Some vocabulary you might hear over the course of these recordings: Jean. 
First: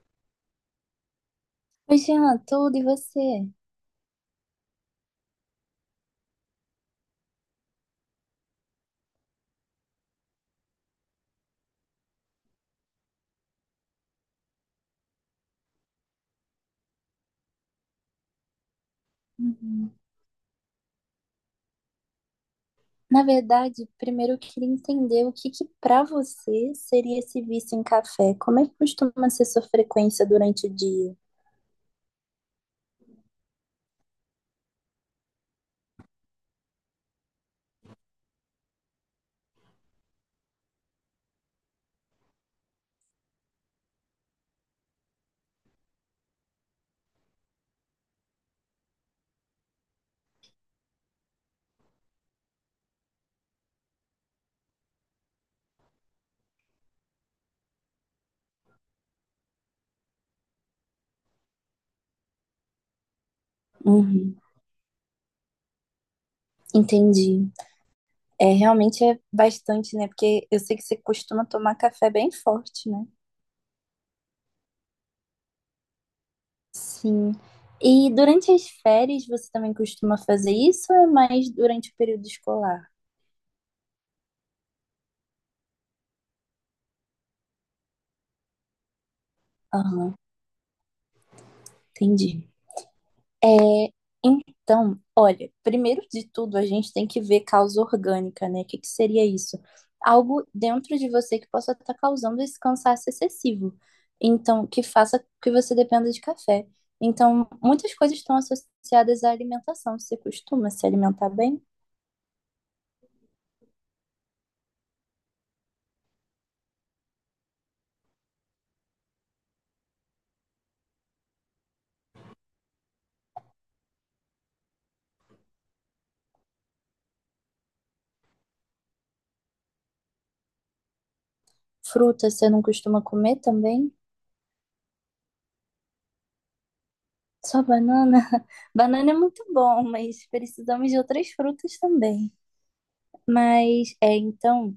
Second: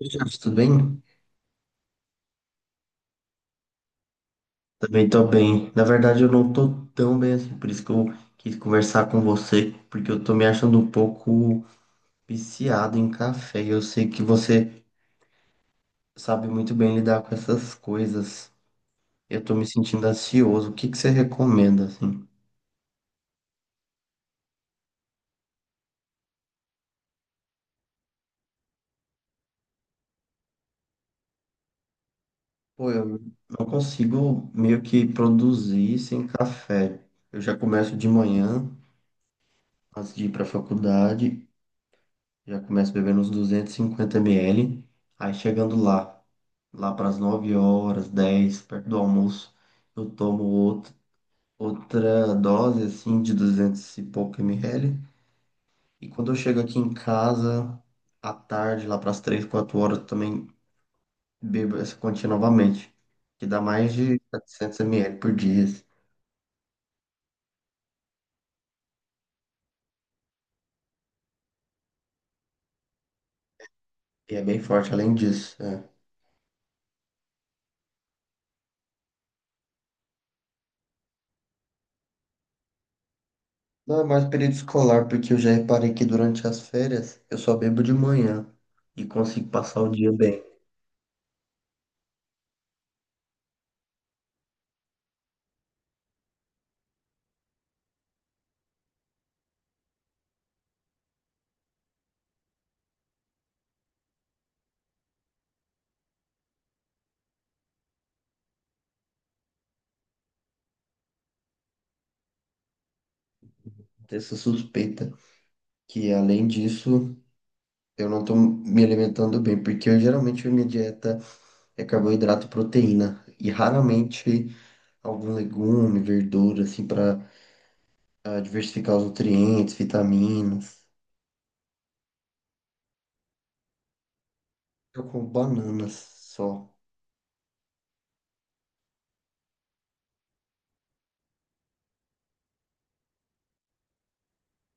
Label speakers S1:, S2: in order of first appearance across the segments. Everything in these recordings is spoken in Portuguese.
S1: Oi, Jefferson, tudo bem?
S2: Oi, Jean, tudo e você?
S1: Também tô bem. Na verdade, eu não tô tão bem assim, por isso que eu quis conversar com você, porque eu tô me achando um pouco viciado em café. Eu sei que você sabe muito bem lidar com essas coisas. Eu tô me
S2: Uhum.
S1: sentindo ansioso. O que que você recomenda, assim?
S2: Na verdade, primeiro eu queria entender o que que para você seria esse vício em café? Como é que costuma ser sua frequência durante o dia?
S1: Pô, eu não consigo meio que produzir sem café. Eu já começo de manhã, antes de ir pra faculdade. Já começo bebendo uns 250 ml. Aí chegando lá, lá para as 9 horas, 10 perto do almoço, eu tomo outro, outra dose assim de 200 e pouco ml. E quando eu chego aqui em casa, à tarde, lá para as 3 4 horas, eu também bebo essa quantia novamente, que dá mais de
S2: Uhum.
S1: 700 ml por dia. Assim,
S2: Entendi. É, realmente é bastante, né? Porque eu sei que você costuma tomar café bem forte, né?
S1: E é bem forte além disso. É.
S2: Sim. E durante as férias você também costuma fazer isso ou é mais durante o período escolar?
S1: Não é mais período escolar, porque eu já reparei que durante as férias eu só bebo de manhã e consigo passar o dia
S2: Aham,
S1: bem.
S2: entendi. É, então, olha, primeiro de tudo, a gente tem que ver causa orgânica, né? O que que seria isso? Algo dentro de você que possa estar causando esse cansaço excessivo. Então, que faça que você dependa de café. Então, muitas coisas estão associadas à alimentação. Você costuma se alimentar bem?
S1: Tenho essa suspeita que, além disso, eu não tô me alimentando bem, porque eu, geralmente a minha dieta é carboidrato e proteína e raramente algum legume, verdura, assim, para diversificar os nutrientes, vitaminas.
S2: Fruta, você não costuma comer também?
S1: Eu como bananas só.
S2: Só banana? Banana é muito bom, mas precisamos de outras frutas também. Mas, é, então.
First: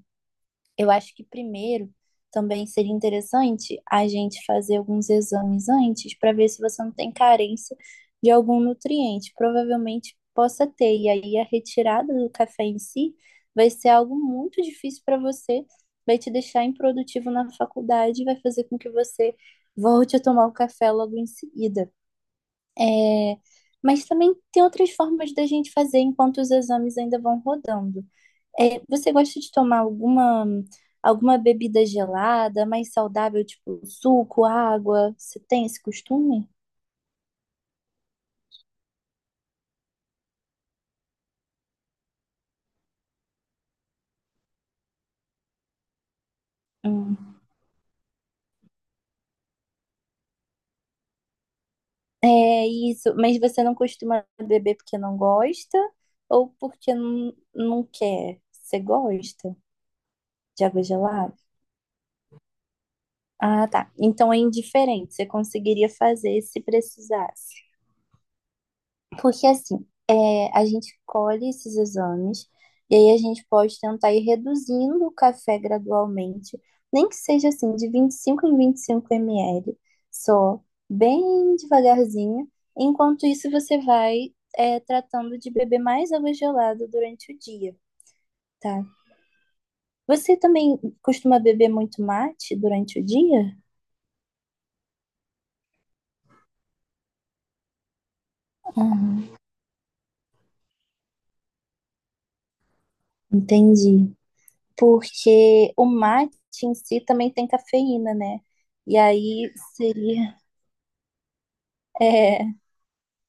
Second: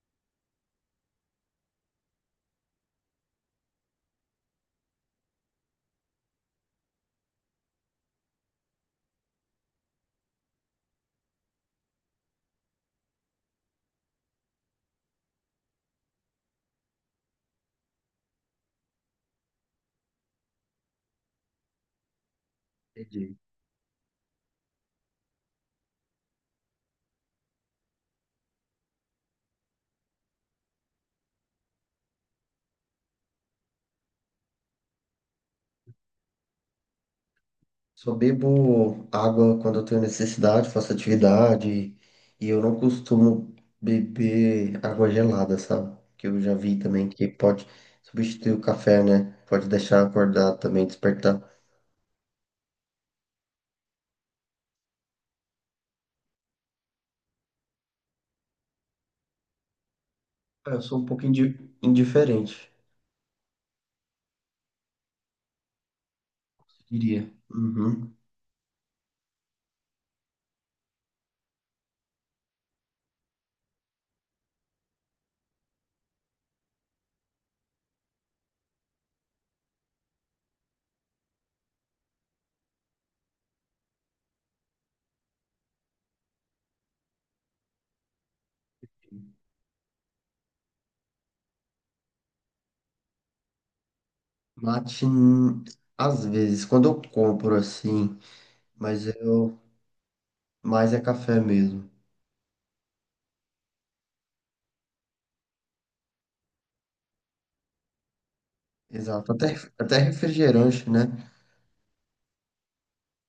S2: Eu acho que primeiro também seria interessante a gente fazer alguns exames antes para ver se você não tem carência de algum nutriente. Provavelmente possa ter, e aí a retirada do café em si vai ser algo muito difícil para você, vai te deixar improdutivo na faculdade, e vai fazer com que você volte a tomar o café logo em seguida.
S1: Entendi.
S2: É, mas também tem outras formas da gente fazer enquanto os exames ainda vão rodando. É, você gosta de tomar alguma bebida gelada, mais saudável, tipo suco, água? Você tem esse costume?
S1: Só bebo água quando eu tenho necessidade, faço atividade. E eu não costumo beber água gelada, sabe? Que eu já vi também que
S2: Hum.
S1: pode substituir o café, né? Pode deixar acordar também, despertar.
S2: É isso, mas você não costuma beber porque não gosta ou porque não quer? Você gosta de
S1: Ah, eu
S2: água
S1: sou um pouco
S2: gelada?
S1: indiferente,
S2: Ah, tá. Então é indiferente, você conseguiria fazer se
S1: diria.
S2: precisasse.
S1: Uhum.
S2: Porque assim, a gente colhe esses exames e aí a gente pode tentar ir reduzindo o café gradualmente, nem que seja assim, de 25 em 25 ml, só, bem devagarzinho. Enquanto isso, você vai, tratando de beber mais água gelada durante o dia, tá? Você também costuma beber muito mate durante o dia?
S1: Mate, às vezes, quando eu compro assim, mas
S2: Ah,
S1: eu mais é café mesmo.
S2: entendi. Porque o mate em si também tem cafeína, né? E
S1: Exato.
S2: aí
S1: Até, até
S2: seria,
S1: refrigerante, né?
S2: é,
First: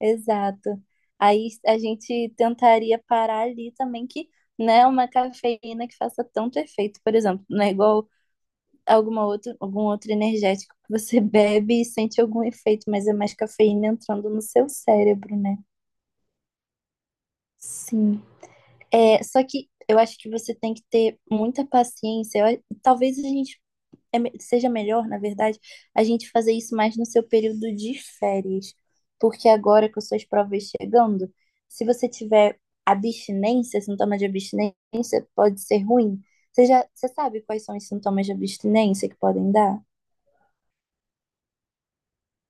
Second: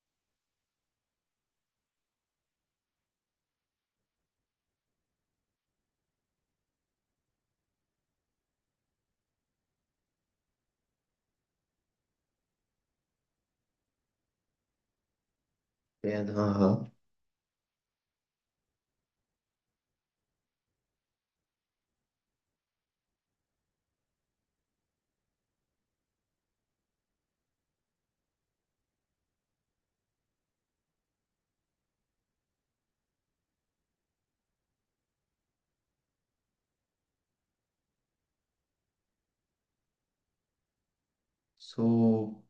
S2: exato. Aí a gente tentaria parar ali também que não é uma cafeína que faça tanto efeito, por exemplo, não é igual alguma outra, algum outro energético que você bebe e sente algum efeito, mas é mais cafeína entrando no seu cérebro, né?
S1: É, aham.
S2: Sim. É, só que eu acho que você tem que ter muita paciência. Talvez a gente seja melhor, na verdade, a gente fazer isso mais no seu período de férias. Porque agora com suas provas chegando, se você tiver abstinência, sintoma de abstinência, pode ser ruim. Você sabe quais são os sintomas de abstinência que podem dar?
S1: Sou.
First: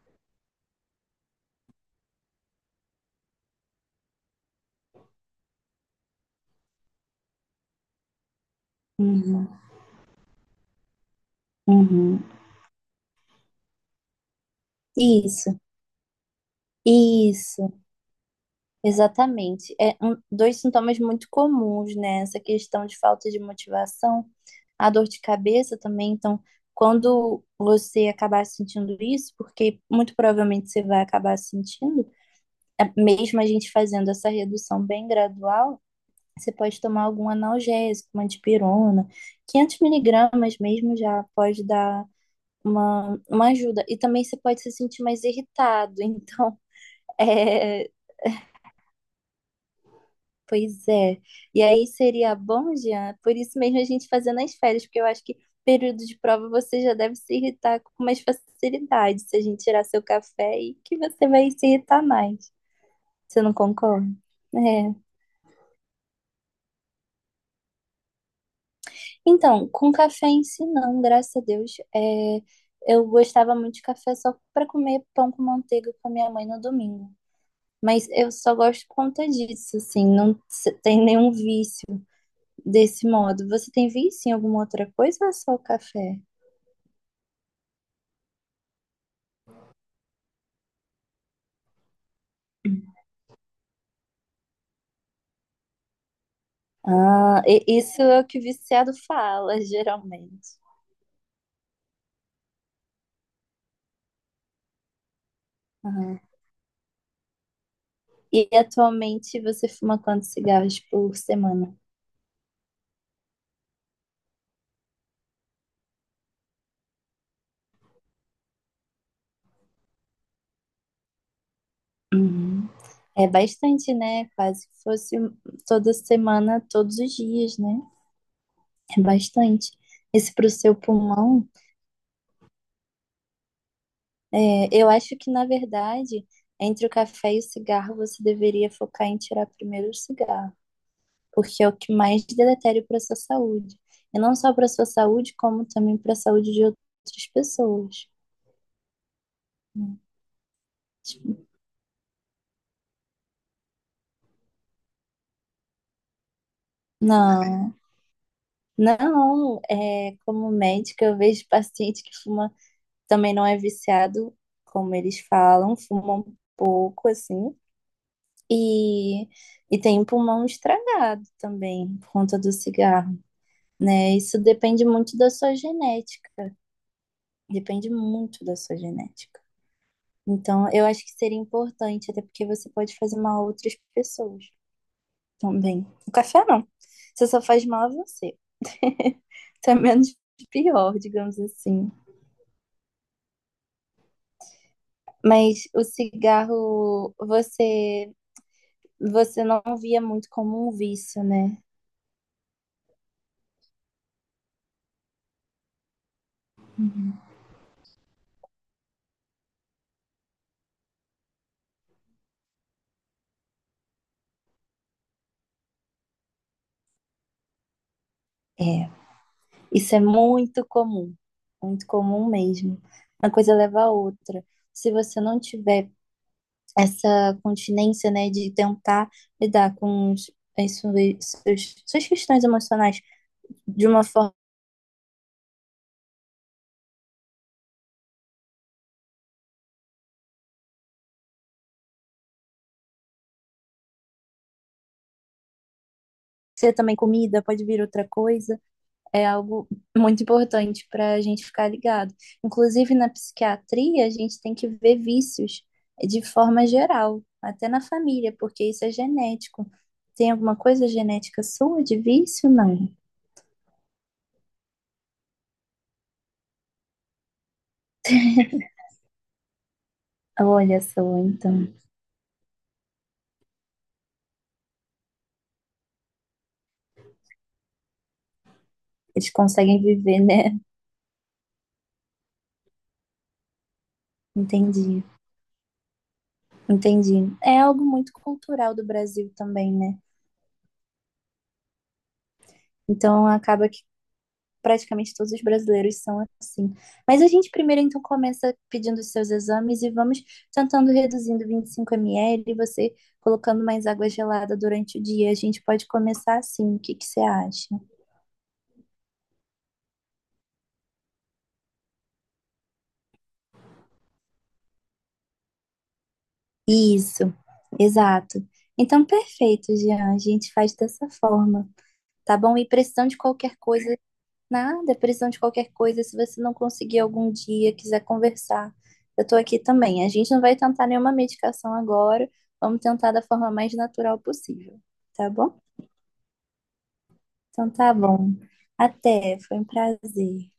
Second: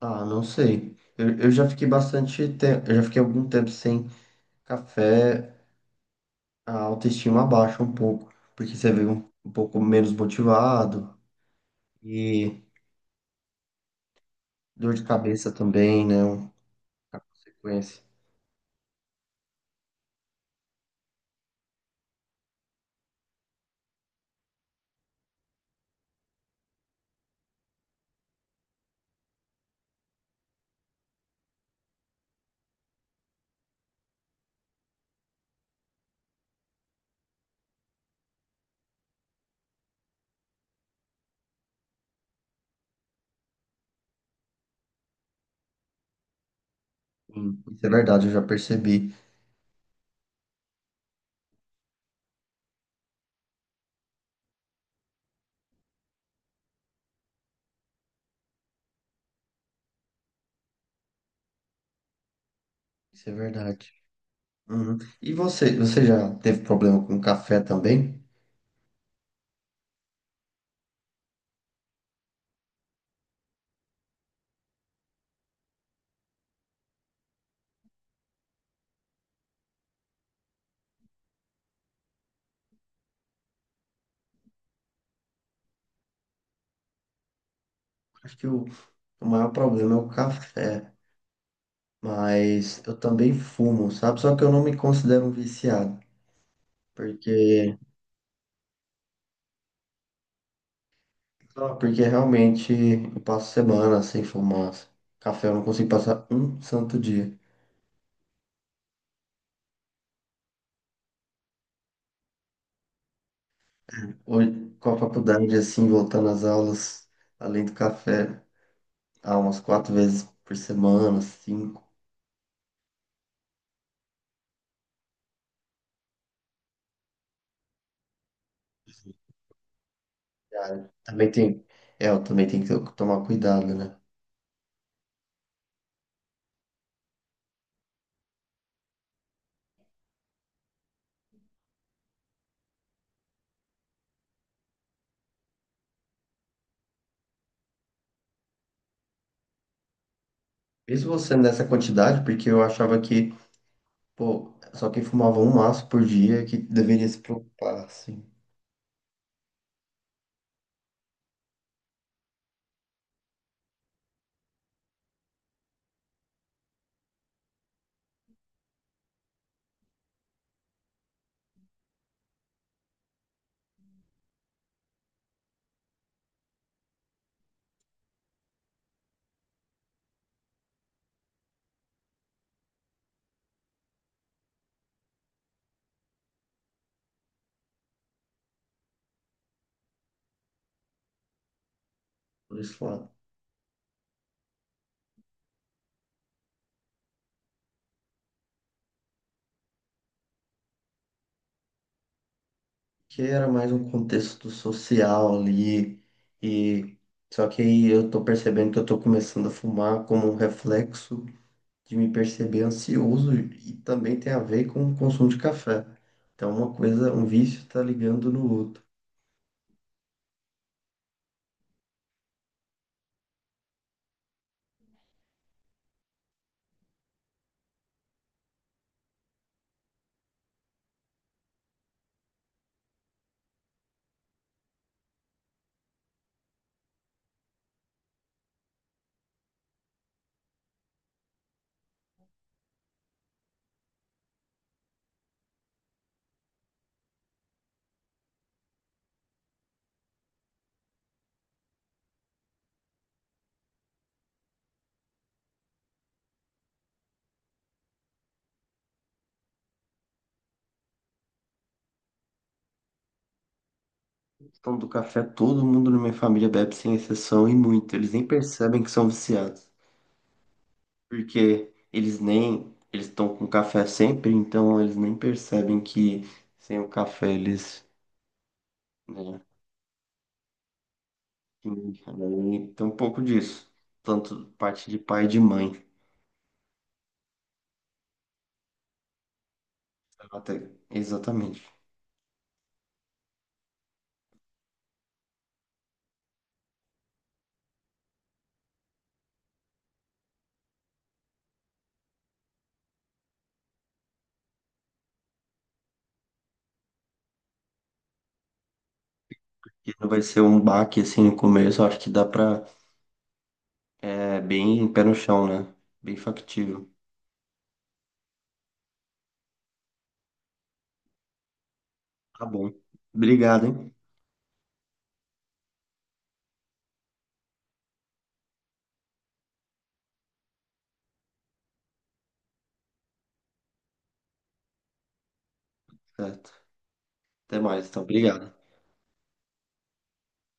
S1: Ah, não sei. Eu já fiquei bastante tempo, eu já fiquei algum tempo sem café, a autoestima abaixa um pouco, porque você vê
S2: Uhum,
S1: um pouco menos motivado
S2: uhum.
S1: e dor de cabeça
S2: Isso,
S1: também, né? A
S2: isso.
S1: consequência.
S2: Exatamente. É um, dois sintomas muito comuns, né? Essa questão de falta de motivação, a dor de cabeça também. Então, quando você acabar sentindo isso, porque muito provavelmente você vai acabar sentindo, mesmo a gente fazendo essa redução bem gradual, você pode tomar algum analgésico, uma dipirona, 500 miligramas mesmo já pode dar uma ajuda. E também você pode se sentir mais irritado. Então,
S1: Sim, isso é
S2: é,
S1: verdade, eu já percebi.
S2: Pois é. E aí seria bom, Jean, por isso mesmo a gente fazer nas férias, porque eu acho que período de prova você já deve se irritar com mais facilidade se a gente tirar seu café e que você vai se irritar mais.
S1: Isso é
S2: Você não
S1: verdade.
S2: concorda? É.
S1: Uhum. E você, você já teve problema com café também?
S2: Então, com café em si não, graças a Deus. É, eu gostava muito de café só para comer pão com manteiga com a minha mãe no domingo. Mas eu só gosto por conta disso, assim, não tem nenhum vício desse modo. Você tem vício em alguma outra coisa ou é só o café?
S1: Acho que o maior problema é o café, mas eu também fumo, sabe? Só que eu não me considero um viciado,
S2: Ah,
S1: porque
S2: isso é o que o viciado fala, geralmente.
S1: não, porque realmente eu passo semana sem fumar. Café eu não consigo
S2: Aham.
S1: passar um santo dia.
S2: E atualmente você fuma quantos cigarros por semana?
S1: Hoje, com a faculdade, assim, voltando às aulas, além do café, há umas quatro vezes por semana, cinco.
S2: Uhum. É bastante, né? Quase que fosse toda semana, todos os dias, né? É bastante. Isso para o seu
S1: Cara, também
S2: pulmão,
S1: tem, eu também tem que tomar cuidado, né?
S2: eu acho que, na verdade, entre o café e o cigarro, você deveria focar em tirar primeiro o cigarro. Porque é o que mais deletério para a sua saúde. E não só para a sua saúde, como também para a saúde de outras pessoas. Né?
S1: Mesmo você
S2: Tipo,
S1: nessa quantidade, porque eu achava que, pô, só quem fumava um maço por dia que deveria se
S2: Não,
S1: preocupar, assim,
S2: não, como médica, eu vejo paciente que fuma, também não é viciado, como eles falam, fuma um pouco assim, e, e tem um pulmão estragado também, por conta do cigarro, né? Isso depende muito da sua genética, depende muito da sua genética. Então, eu acho que seria importante, até porque você pode fazer mal a outras pessoas também. O café não. Você só faz mal a você. Então é menos pior, digamos assim.
S1: por isso
S2: Mas o cigarro, você não via muito como um vício, né?
S1: que era mais um contexto social ali, e só que aí eu tô percebendo que eu tô começando a fumar como um reflexo de me perceber ansioso e também tem a ver com o consumo de café. Então uma coisa, um vício tá ligando no outro.
S2: É. Isso é muito comum. Muito comum mesmo. Uma coisa leva a outra. Se você não tiver essa continência, né, de tentar lidar com os, as suas questões emocionais de uma forma ser também comida, pode vir outra coisa, é algo muito importante para a gente ficar ligado. Inclusive, na psiquiatria, a gente tem que ver vícios de forma geral, até na família, porque isso é genético. Tem alguma coisa genética sua de vício? Não.
S1: Então do café todo mundo na minha família bebe sem exceção e muito. Eles nem percebem que são viciados,
S2: Olha só, então.
S1: porque eles nem eles estão com café sempre, então eles nem percebem que sem o café eles,
S2: Eles
S1: né.
S2: conseguem viver, né?
S1: Sim, cara, e tem um pouco disso. Tanto parte de
S2: Entendi.
S1: pai e de mãe.
S2: Entendi. É algo muito cultural do Brasil também, né?
S1: Até, exatamente.
S2: Então acaba que praticamente todos os brasileiros são assim. Mas a gente primeiro então começa pedindo os seus exames e vamos tentando reduzindo 25 ml, você colocando mais água gelada durante o dia. A gente pode começar assim. O que que você acha?
S1: E não vai ser um baque assim no começo, eu acho que dá pra. É bem pé no chão, né? Bem factível.
S2: Isso, exato. Então perfeito, Jean. A gente faz dessa forma, tá
S1: Tá
S2: bom? E
S1: bom.
S2: precisando de qualquer
S1: Obrigado, hein?
S2: coisa. Nada, precisando de qualquer coisa. Se você não conseguir algum dia, quiser conversar, eu tô aqui também. A gente não vai tentar nenhuma medicação agora. Vamos tentar da forma mais natural possível, tá bom?
S1: Certo. Até
S2: Então
S1: mais,
S2: tá
S1: então.
S2: bom.
S1: Obrigado.
S2: Até, foi um prazer.